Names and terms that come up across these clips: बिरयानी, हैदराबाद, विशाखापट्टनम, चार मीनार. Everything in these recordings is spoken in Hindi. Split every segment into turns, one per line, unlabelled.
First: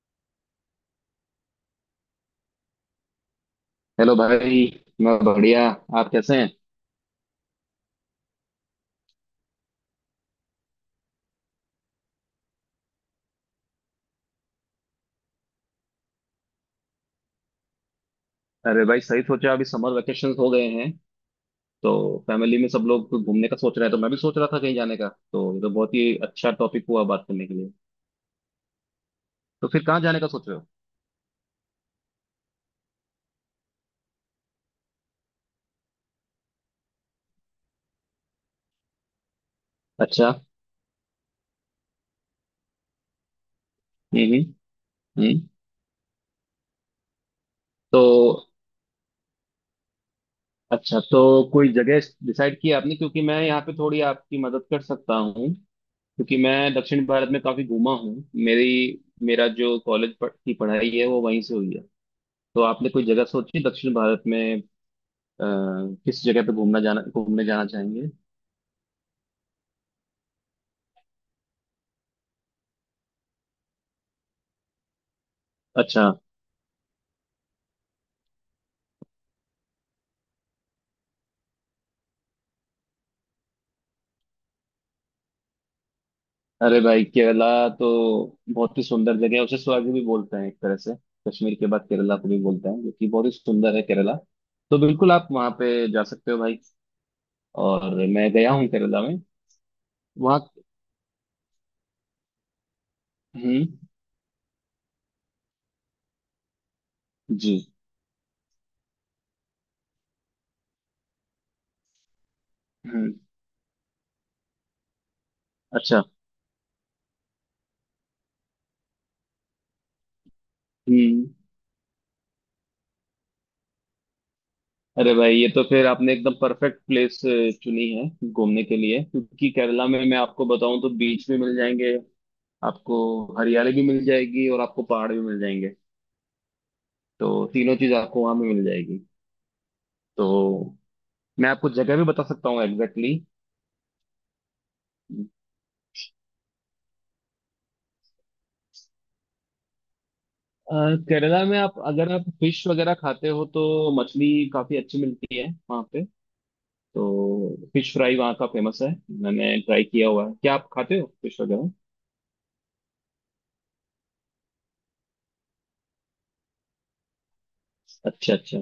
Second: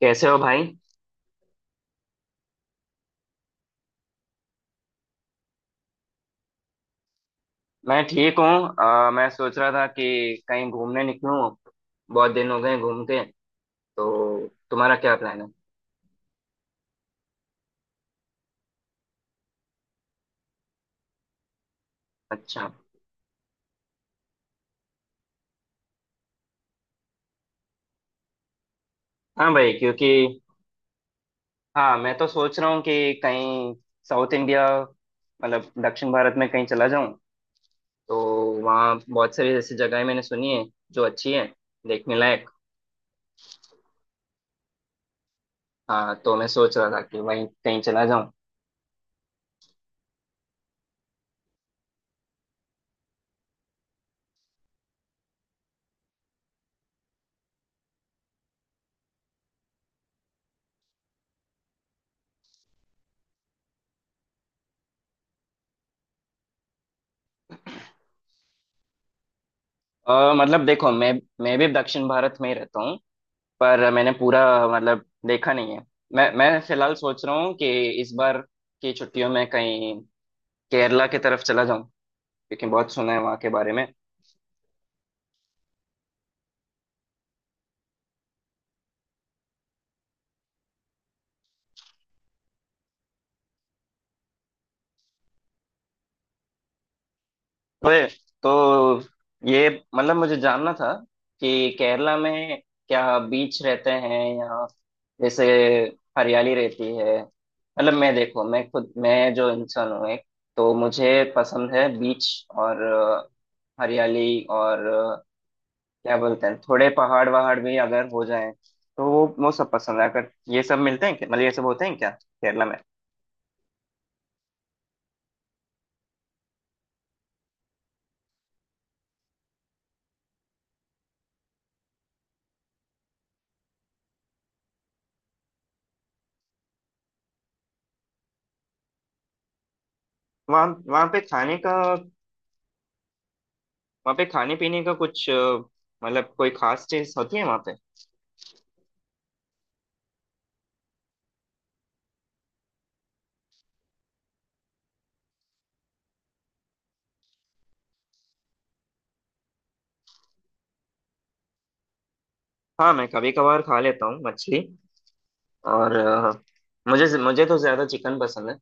कैसे हो भाई।
हेलो भाई। मैं बढ़िया। आप कैसे हैं।
मैं ठीक हूँ। मैं सोच रहा था कि कहीं घूमने निकलूं। बहुत दिन हो गए घूम के। तो तुम्हारा क्या प्लान है?
अरे भाई सही सोचा। अभी समर वेकेशन हो गए हैं तो फैमिली में
अच्छा।
सब लोग घूमने का सोच रहे हैं, तो मैं भी सोच रहा था कहीं जाने का। तो ये तो बहुत ही अच्छा टॉपिक हुआ बात करने के लिए।
हाँ
तो
भाई,
फिर कहाँ
क्योंकि
जाने का सोच रहे हो।
हाँ मैं तो सोच रहा हूँ कि कहीं साउथ इंडिया, मतलब दक्षिण भारत में कहीं चला जाऊँ। तो वहाँ बहुत सारी ऐसी जगहें मैंने
अच्छा।
सुनी है जो अच्छी है, देखने लायक।
हम्म। हम्म। हम्म।
हाँ तो मैं सोच रहा था कि वहीं कहीं चला
तो
जाऊँ।
अच्छा, तो कोई जगह डिसाइड की आपने? क्योंकि मैं यहाँ पे थोड़ी आपकी मदद कर सकता हूँ, क्योंकि मैं दक्षिण भारत में काफी घूमा हूँ। मेरी मेरा जो कॉलेज की पढ़ाई है वो वहीं से हुई है। तो आपने कोई जगह सोची दक्षिण भारत में? किस जगह पे घूमना जाना घूमने जाना चाहेंगे।
मतलब देखो, मैं भी दक्षिण भारत में ही रहता हूँ, पर मैंने पूरा मतलब देखा नहीं है।
अच्छा।
मैं फिलहाल सोच रहा हूँ कि इस बार की छुट्टियों में कहीं केरला की तरफ चला जाऊं, क्योंकि बहुत सुना है वहाँ के बारे में।
अरे भाई केरला तो बहुत ही सुंदर जगह है, उसे स्वर्ग भी बोलते हैं एक तरह से। कश्मीर के बाद केरला को भी बोलते हैं, जो कि बहुत ही सुंदर है केरला। तो बिल्कुल आप वहाँ पे जा सकते हो भाई।
तो
और
ये-
मैं गया हूँ
तो
केरला में।
ये मतलब मुझे
वहाँ।
जानना था कि केरला में क्या बीच
हम्म।
रहते हैं या जैसे हरियाली रहती है।
जी।
मतलब मैं, देखो मैं खुद, मैं जो इंसान हूँ एक, तो मुझे पसंद है बीच और
हम्म।
हरियाली और
अच्छा।
क्या बोलते हैं, थोड़े पहाड़ वहाड़ भी अगर हो जाए तो वो सब पसंद है। अगर ये सब मिलते हैं
हम्म।
क्या, मतलब ये सब होते हैं क्या केरला में?
अरे भाई, ये तो फिर आपने एकदम परफेक्ट प्लेस चुनी है घूमने के लिए। क्योंकि केरला में मैं आपको बताऊं, तो बीच भी मिल जाएंगे आपको, हरियाली भी मिल जाएगी, और आपको पहाड़ भी मिल जाएंगे। तो तीनों चीज आपको वहां पे मिल जाएगी। तो
वहाँ वहाँ पे
मैं
खाने
आपको
का, वहाँ
जगह भी बता सकता हूँ एग्जैक्टली।
पे खाने पीने का कुछ मतलब कोई खास चीज होती है वहाँ पे?
केरला में आप अगर आप फिश वगैरह खाते हो तो मछली काफी अच्छी मिलती है वहाँ पे। तो फिश फ्राई वहाँ का फेमस है, मैंने ट्राई किया हुआ है। क्या आप खाते हो फिश वगैरह?
हाँ, मैं कभी कभार खा लेता हूँ मछली। और मुझे मुझे तो ज्यादा चिकन
अच्छा,
पसंद है।
अच्छा।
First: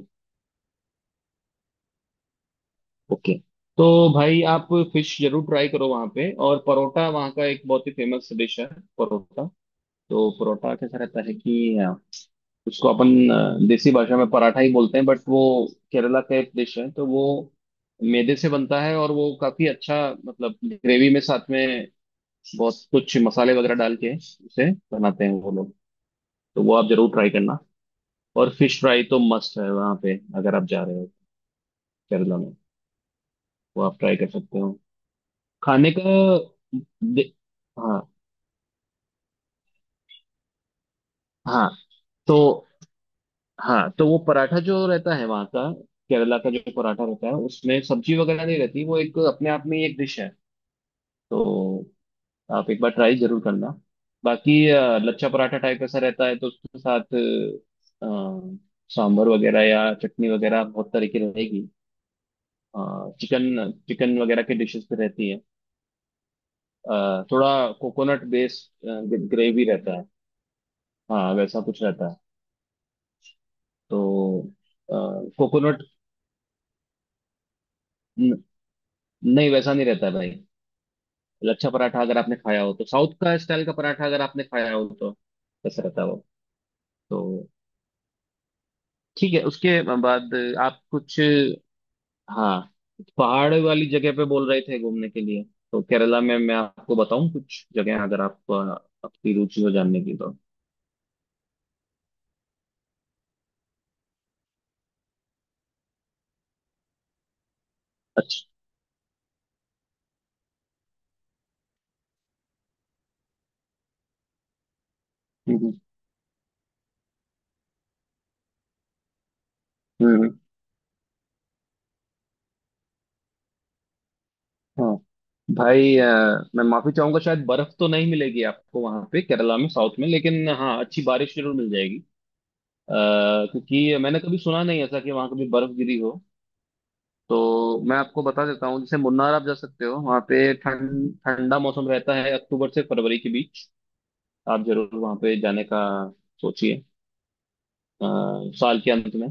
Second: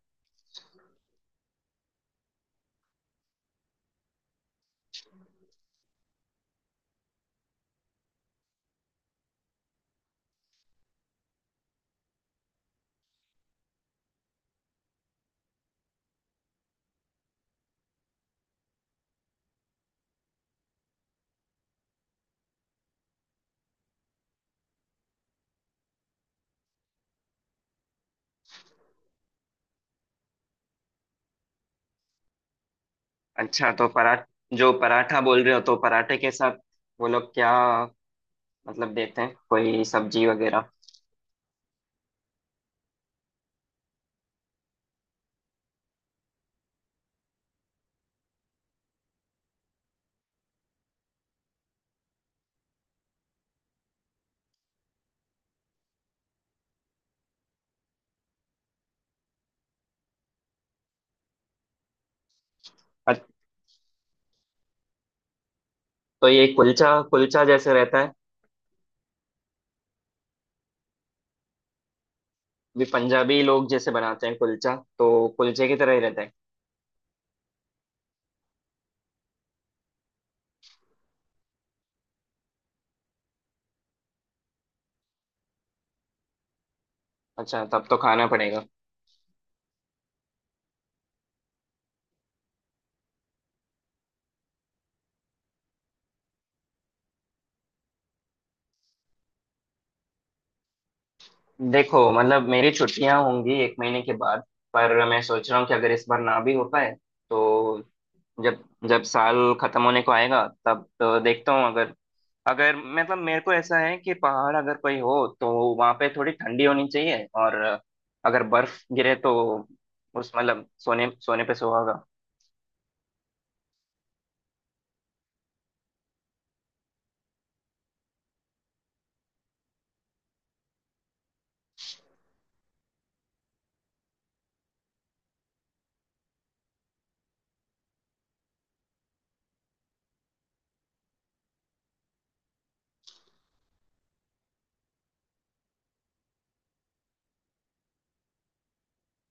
ओके। तो भाई आप फिश जरूर ट्राई करो वहाँ पे। और परोठा वहाँ का एक बहुत ही फेमस डिश है, परोठा। तो परोठा कैसा रहता है कि उसको अपन देसी भाषा में पराठा ही बोलते हैं, बट वो केरला का एक डिश है। तो वो मैदे से बनता है और वो काफी अच्छा, मतलब ग्रेवी में साथ में बहुत कुछ मसाले वगैरह डाल के उसे बनाते हैं वो लोग। तो वो आप जरूर ट्राई करना। और फिश फ्राई तो मस्ट है वहां पे अगर आप जा रहे हो केरला में,
अच्छा,
वो
तो
आप ट्राई
पराठ,
कर सकते
जो
हो।
पराठा बोल रहे हो, तो
खाने का।
पराठे के साथ वो लोग
दे-
क्या
हाँ।
मतलब देते हैं, कोई सब्जी वगैरह?
हाँ तो हाँ तो वो पराठा जो रहता है वहाँ का, केरला का जो पराठा रहता है उसमें सब्जी वगैरह नहीं रहती, वो एक अपने आप में ही एक डिश है। तो आप एक बार ट्राई जरूर करना। बाकी लच्छा पराठा टाइप ऐसा रहता है तो उसके साथ अ, सांभर वगैरह या चटनी वगैरह बहुत तरीके रहेगी।
अ-
चिकन चिकन वगैरह की डिशेस भी रहती है।
तो ये कुलचा, कुलचा
थोड़ा
जैसे रहता है?
कोकोनट बेस्ड ग्रेवी रहता है। हाँ वैसा कुछ रहता है।
भी पंजाबी लोग जैसे बनाते हैं
तो
कुलचा, तो कुलचे की
कोकोनट
तरह ही रहता है?
नहीं, वैसा नहीं रहता है भाई। लच्छा पराठा अगर आपने खाया हो, तो साउथ का स्टाइल का पराठा अगर आपने खाया हो, तो वैसा रहता है वो। तो
अच्छा, तब तो खाना पड़ेगा।
ठीक है। उसके बाद आप कुछ, हाँ, पहाड़ वाली जगह पे बोल रहे थे घूमने के लिए। तो केरला में मैं आपको बताऊं कुछ जगह, अगर आप आपकी रुचि हो जानने की तो।
देखो मतलब मेरी छुट्टियां होंगी एक महीने के बाद, पर मैं सोच रहा हूँ कि अगर इस बार ना भी हो पाए तो
अच्छा।
जब, जब साल खत्म होने को आएगा तब तो देखता हूँ। अगर, अगर मतलब मेरे को ऐसा है कि पहाड़ अगर कोई हो तो
हम्म।
वहां पे थोड़ी ठंडी होनी चाहिए, और अगर बर्फ गिरे तो उस
हम्म।
मतलब सोने सोने पे सुहागा।
हम्म। भाई, मैं माफी चाहूंगा। शायद बर्फ तो नहीं मिलेगी आपको वहां पे केरला में साउथ में, लेकिन हाँ अच्छी बारिश जरूर मिल जाएगी। अ, क्योंकि मैंने कभी सुना नहीं ऐसा कि वहां कभी बर्फ गिरी हो। तो मैं आपको बता देता हूँ, जैसे मुन्नार आप जा सकते हो। वहां पे ठंडा मौसम रहता है अक्टूबर से फरवरी के बीच। आप जरूर वहां पे जाने का सोचिए, अ, साल के अंत में।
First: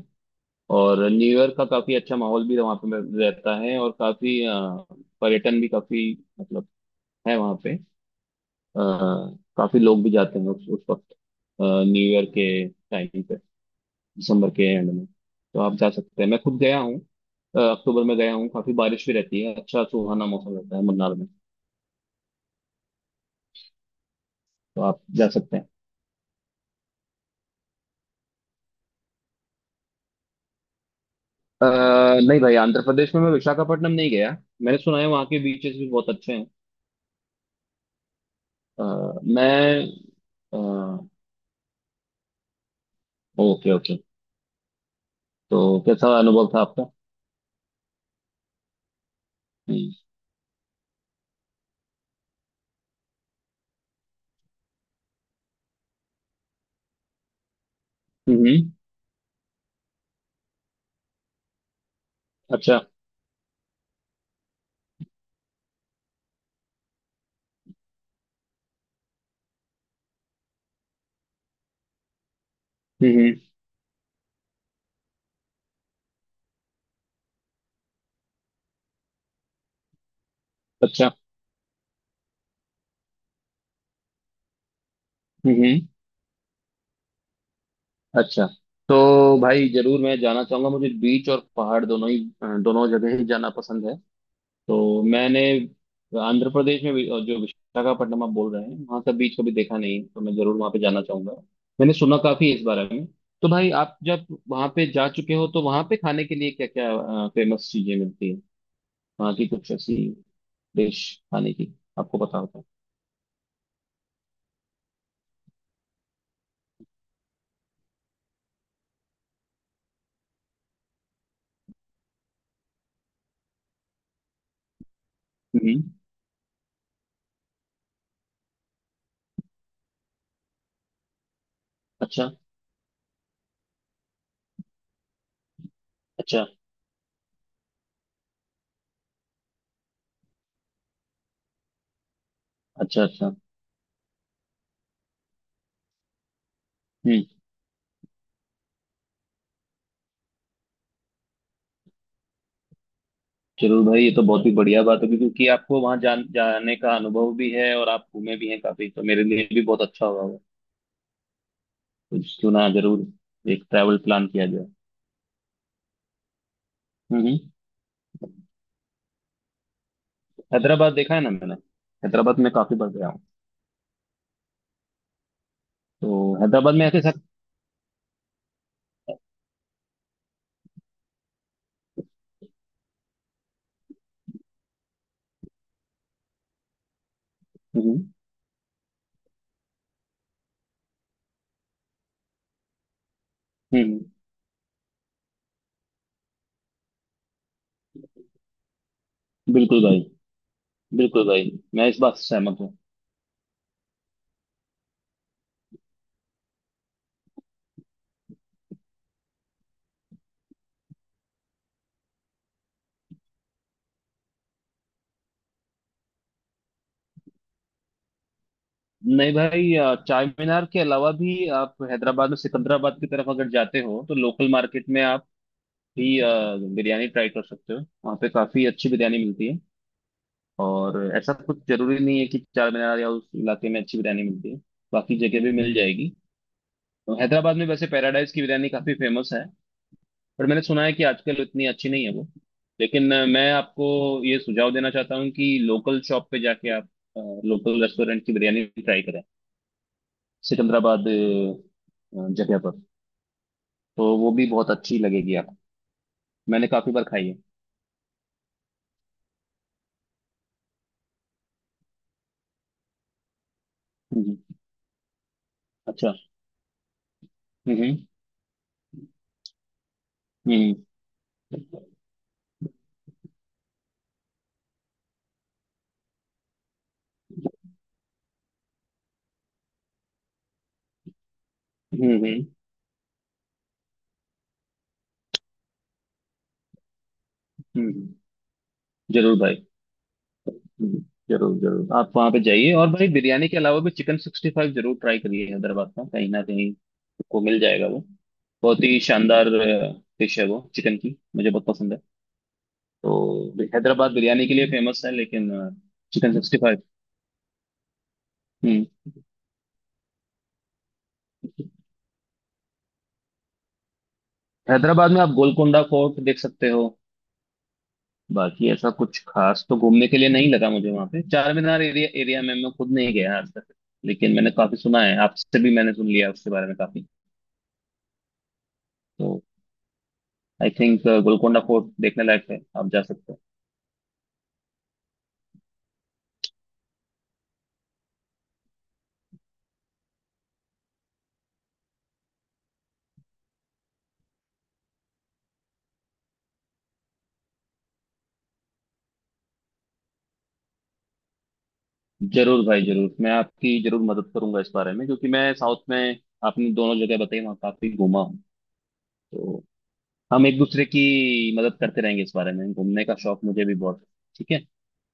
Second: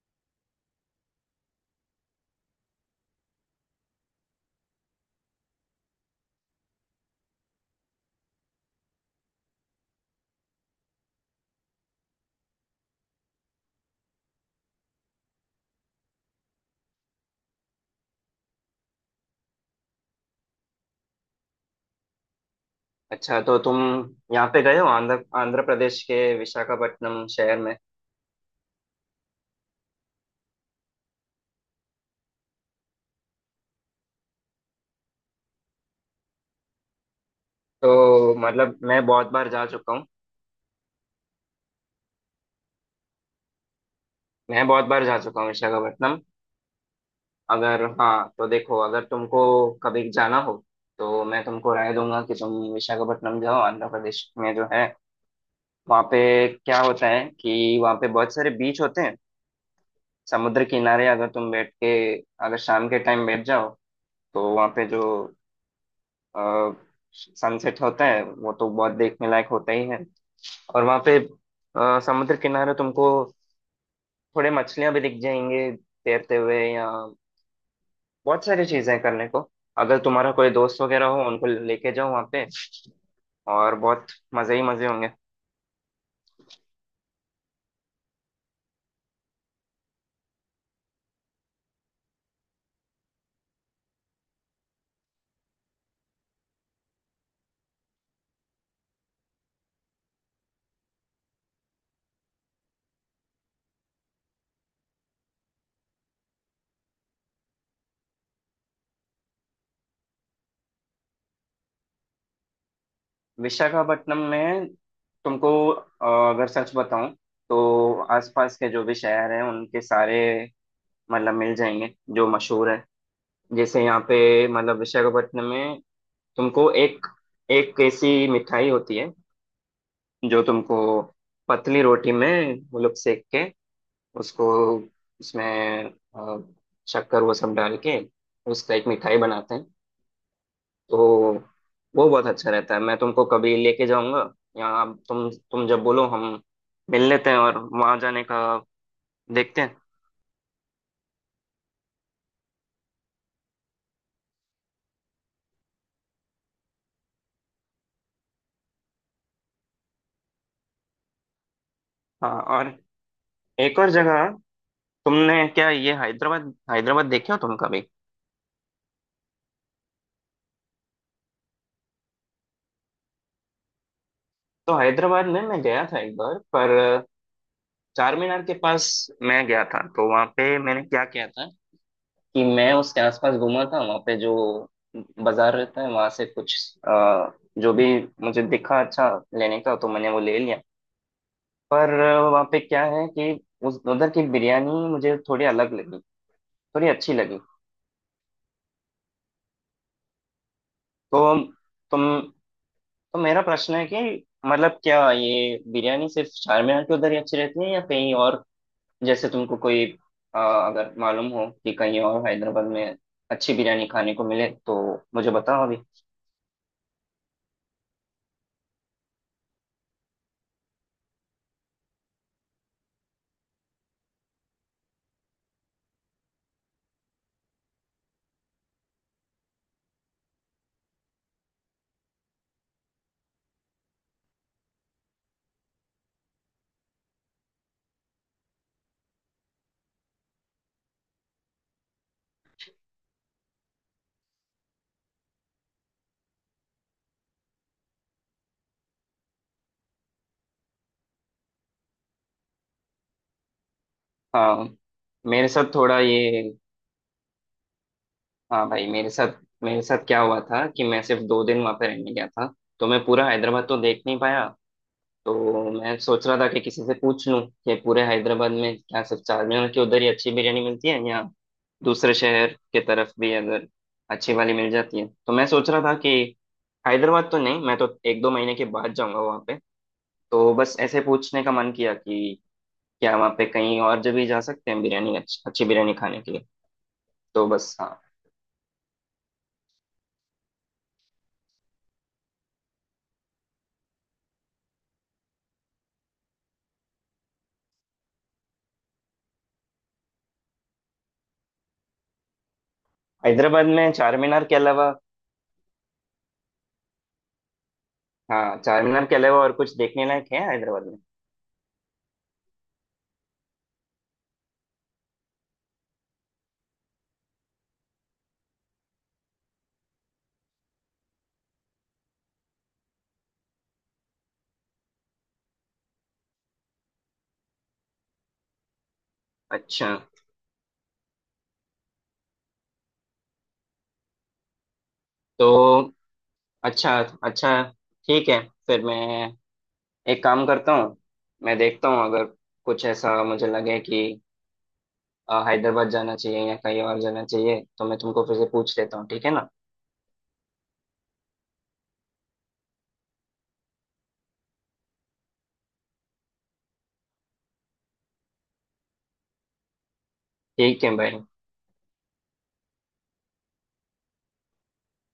और न्यू ईयर का काफी अच्छा माहौल भी वहां पे रहता है, और काफी पर्यटन भी काफी, मतलब, है वहां पे। अ, काफी लोग भी जाते हैं उस वक्त, न्यू ईयर के टाइम पे, दिसंबर के एंड में। तो आप जा सकते हैं, मैं खुद गया हूँ। अक्टूबर में गया हूँ, काफी बारिश भी रहती है, अच्छा सुहाना मौसम रहता है मन्नार में।
अच्छा तो तुम यहाँ पे गए
तो
हो,
आप
आंध्र
जा सकते
आंध्र
हैं।
प्रदेश के विशाखापट्टनम शहर में
अ, नहीं भाई, आंध्र प्रदेश में मैं विशाखापट्टनम नहीं गया। मैंने सुना है वहाँ के बीचेस भी बहुत अच्छे हैं।
तो मतलब
अ,
मैं बहुत बार जा
मैं
चुका हूँ।
Okay, okay.
मैं बहुत बार जा चुका हूँ
तो कैसा
विशाखापट्टनम।
अनुभव था आपका?
अगर हाँ, तो देखो, अगर तुमको
हम्म।
कभी जाना हो तो मैं तुमको राय दूंगा कि तुम विशाखापट्टनम जाओ आंध्र प्रदेश में, जो है। वहाँ पे क्या होता है कि वहाँ पे बहुत सारे
हम्म।
बीच होते हैं। समुद्र किनारे अगर तुम बैठ के, अगर
अच्छा।
शाम के टाइम बैठ जाओ, तो वहाँ पे जो सनसेट होता है वो तो बहुत देखने लायक होता ही है। और वहां पे समुद्र किनारे तुमको
हम्म। हम्म।
थोड़े मछलियां भी दिख जाएंगे तैरते हुए, या बहुत सारी चीजें हैं करने को। अगर तुम्हारा कोई दोस्त वगैरह
अच्छा।
हो, उनको लेके जाओ वहां पे और बहुत मजे ही मजे होंगे।
हम्म। अच्छा। तो भाई जरूर मैं जाना चाहूंगा, मुझे बीच और पहाड़ दोनों ही, दोनों जगह ही जाना पसंद है। तो मैंने आंध्र प्रदेश में जो विशाखापट्टनम आप बोल रहे हैं वहां का बीच कभी देखा नहीं है, तो मैं जरूर वहां पे जाना चाहूंगा। मैंने सुना काफी है इस बारे में। तो भाई आप जब वहां पे जा चुके हो, तो वहां पे खाने के लिए क्या क्या फेमस चीजें मिलती है? वहां की कुछ ऐसी डिश खाने की आपको पता होता है?
विशाखापट्टनम में तुमको, अगर सच बताऊं, तो आसपास के जो भी शहर हैं उनके सारे मतलब मिल जाएंगे जो मशहूर है। जैसे यहाँ पे, मतलब विशाखापट्टनम में,
हम्म।
तुमको एक, एक ऐसी मिठाई होती है जो तुमको पतली रोटी
अच्छा,
में वो लोग सेक के उसको, उसमें अ,
अच्छा।
शक्कर वो सब डाल के उसका एक मिठाई बनाते हैं। तो वो बहुत अच्छा रहता है, मैं
अच्छा,
तुमको
अच्छा।
कभी लेके जाऊंगा। या तुम जब बोलो हम मिल
हम्म।
लेते हैं और वहां जाने का देखते हैं।
जरूर भाई, ये तो बहुत ही बढ़िया बात होगी। क्योंकि आपको वहां जाने का अनुभव भी है और आप घूमे भी हैं काफी, तो मेरे लिए भी बहुत अच्छा होगा वो। तो
हाँ,
क्यों
और
ना जरूर एक
एक और
ट्रैवल प्लान
जगह,
किया जाए।
तुमने क्या ये हैदराबाद, हैदराबाद
हम्म।
देखे हो
हम्म।
तुम कभी?
हैदराबाद देखा है ना मैंने। हैदराबाद में काफी बार गया हूँ।
तो हैदराबाद में मैं गया था एक
तो
बार,
हैदराबाद
पर
में ऐसे सब।
चार मीनार के पास मैं गया था। तो वहां पे मैंने क्या किया था कि मैं उसके आसपास घूमा था। वहाँ पे जो बाजार रहता है वहां से कुछ आ, जो
हम्म।
भी
हम्म।
मुझे दिखा अच्छा लेने का, तो मैंने वो ले लिया। पर वहाँ पे क्या है कि उस
हम्म। हम्म।
उधर की बिरयानी मुझे थोड़ी अलग लगी, थोड़ी अच्छी लगी।
बिल्कुल भाई।
तो
बिल्कुल भाई, मैं इस
तुम,
बात से सहमत हूँ।
तो मेरा प्रश्न है कि मतलब क्या ये बिरयानी सिर्फ चार मीनार के उधर ही अच्छी रहती है या कहीं और? जैसे तुमको कोई आ, अगर मालूम हो कि कहीं और हैदराबाद में अच्छी बिरयानी खाने को मिले तो मुझे बताओ अभी।
नहीं भाई, चार मीनार के अलावा भी आप हैदराबाद में सिकंदराबाद की तरफ अगर जाते हो, तो लोकल मार्केट में आप भी बिरयानी ट्राई कर सकते हो। वहाँ पे काफी अच्छी बिरयानी मिलती है। और ऐसा कुछ जरूरी नहीं है कि चार मीनार या उस इलाके में अच्छी बिरयानी मिलती है, बाकी जगह भी मिल जाएगी। तो हैदराबाद में वैसे पैराडाइज की बिरयानी काफी फेमस है। पर मैंने सुना है कि आजकल इतनी अच्छी नहीं है वो। लेकिन मैं आपको ये सुझाव देना चाहता हूँ कि लोकल शॉप पे जाके आप लोकल रेस्टोरेंट की बिरयानी ट्राई करें, सिकंदराबाद जगह पर। तो वो भी बहुत
हाँ,
अच्छी लगेगी
मेरे
आपको।
साथ थोड़ा ये,
मैंने काफी बार खाई है।
हाँ भाई मेरे साथ, मेरे साथ क्या हुआ था कि मैं सिर्फ दो दिन वहाँ पे रहने गया था, तो मैं पूरा हैदराबाद तो देख नहीं
हम्म।
पाया। तो मैं
अच्छा।
सोच रहा था कि किसी से पूछ लूँ कि
हम्म।
पूरे हैदराबाद में क्या सिर्फ चार मीनार की उधर ही अच्छी बिरयानी
हम्म।
मिलती है, या
हम्म।
दूसरे शहर के तरफ भी अगर अच्छी वाली मिल जाती है? तो मैं सोच रहा था कि हैदराबाद तो नहीं, मैं तो एक दो महीने के बाद जाऊंगा वहाँ पे। तो बस ऐसे पूछने का मन किया
हम्म।
कि
हम्म।
क्या वहाँ पे कहीं और जगह जा सकते हैं बिरयानी, अच्छी अच्छी बिरयानी खाने के लिए। तो बस, हाँ।
हम्म। जरूर भाई। हम्म। जरूर, जरूर आप वहां पे जाइए। और भाई बिरयानी के अलावा भी चिकन 65 जरूर ट्राई करिए हैदराबाद का, कहीं ना कहीं आपको मिल जाएगा वो। बहुत ही शानदार डिश है वो चिकन की, मुझे बहुत पसंद है। तो
हैदराबाद में
हैदराबाद
चार मीनार
बिरयानी के
के
लिए
अलावा,
फेमस है, लेकिन चिकन 65।
हाँ, चार
हम्म।
मीनार के अलावा और कुछ देखने लायक है हैदराबाद में?
हैदराबाद में आप गोलकोंडा फोर्ट देख सकते हो। बाकी ऐसा कुछ खास तो घूमने के लिए नहीं लगा मुझे वहां पे। चार मीनार एरिया एरिया में मैं खुद नहीं गया आज तक। लेकिन मैंने काफी सुना है, आपसे भी मैंने सुन लिया उसके बारे में काफी। तो
अच्छा,
आई थिंक गोलकोंडा फोर्ट देखने लायक है, आप जा सकते हो।
तो अच्छा, अच्छा, ठीक है। फिर मैं एक काम करता हूँ, मैं देखता हूँ अगर कुछ ऐसा मुझे लगे कि हैदराबाद जाना चाहिए या कहीं और जाना चाहिए, तो मैं तुमको फिर से पूछ लेता हूँ, ठीक है ना?
जरूर भाई, जरूर मैं आपकी जरूर मदद करूंगा इस बारे में। क्योंकि मैं साउथ में, आपने दोनों जगह बताई, वहाँ काफी घूमा हूँ। तो हम एक
ठीक
दूसरे
है
की
भाई।
मदद करते रहेंगे इस बारे में। घूमने का शौक मुझे भी बहुत है। ठीक है।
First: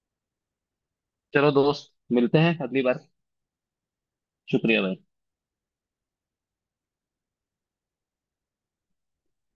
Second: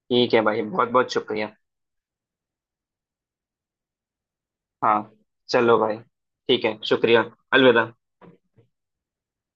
ठीक है भाई, बहुत बहुत शुक्रिया।
चलो दोस्त, मिलते हैं अगली बार। शुक्रिया भाई।
हाँ, चलो भाई, ठीक है, शुक्रिया। अलविदा।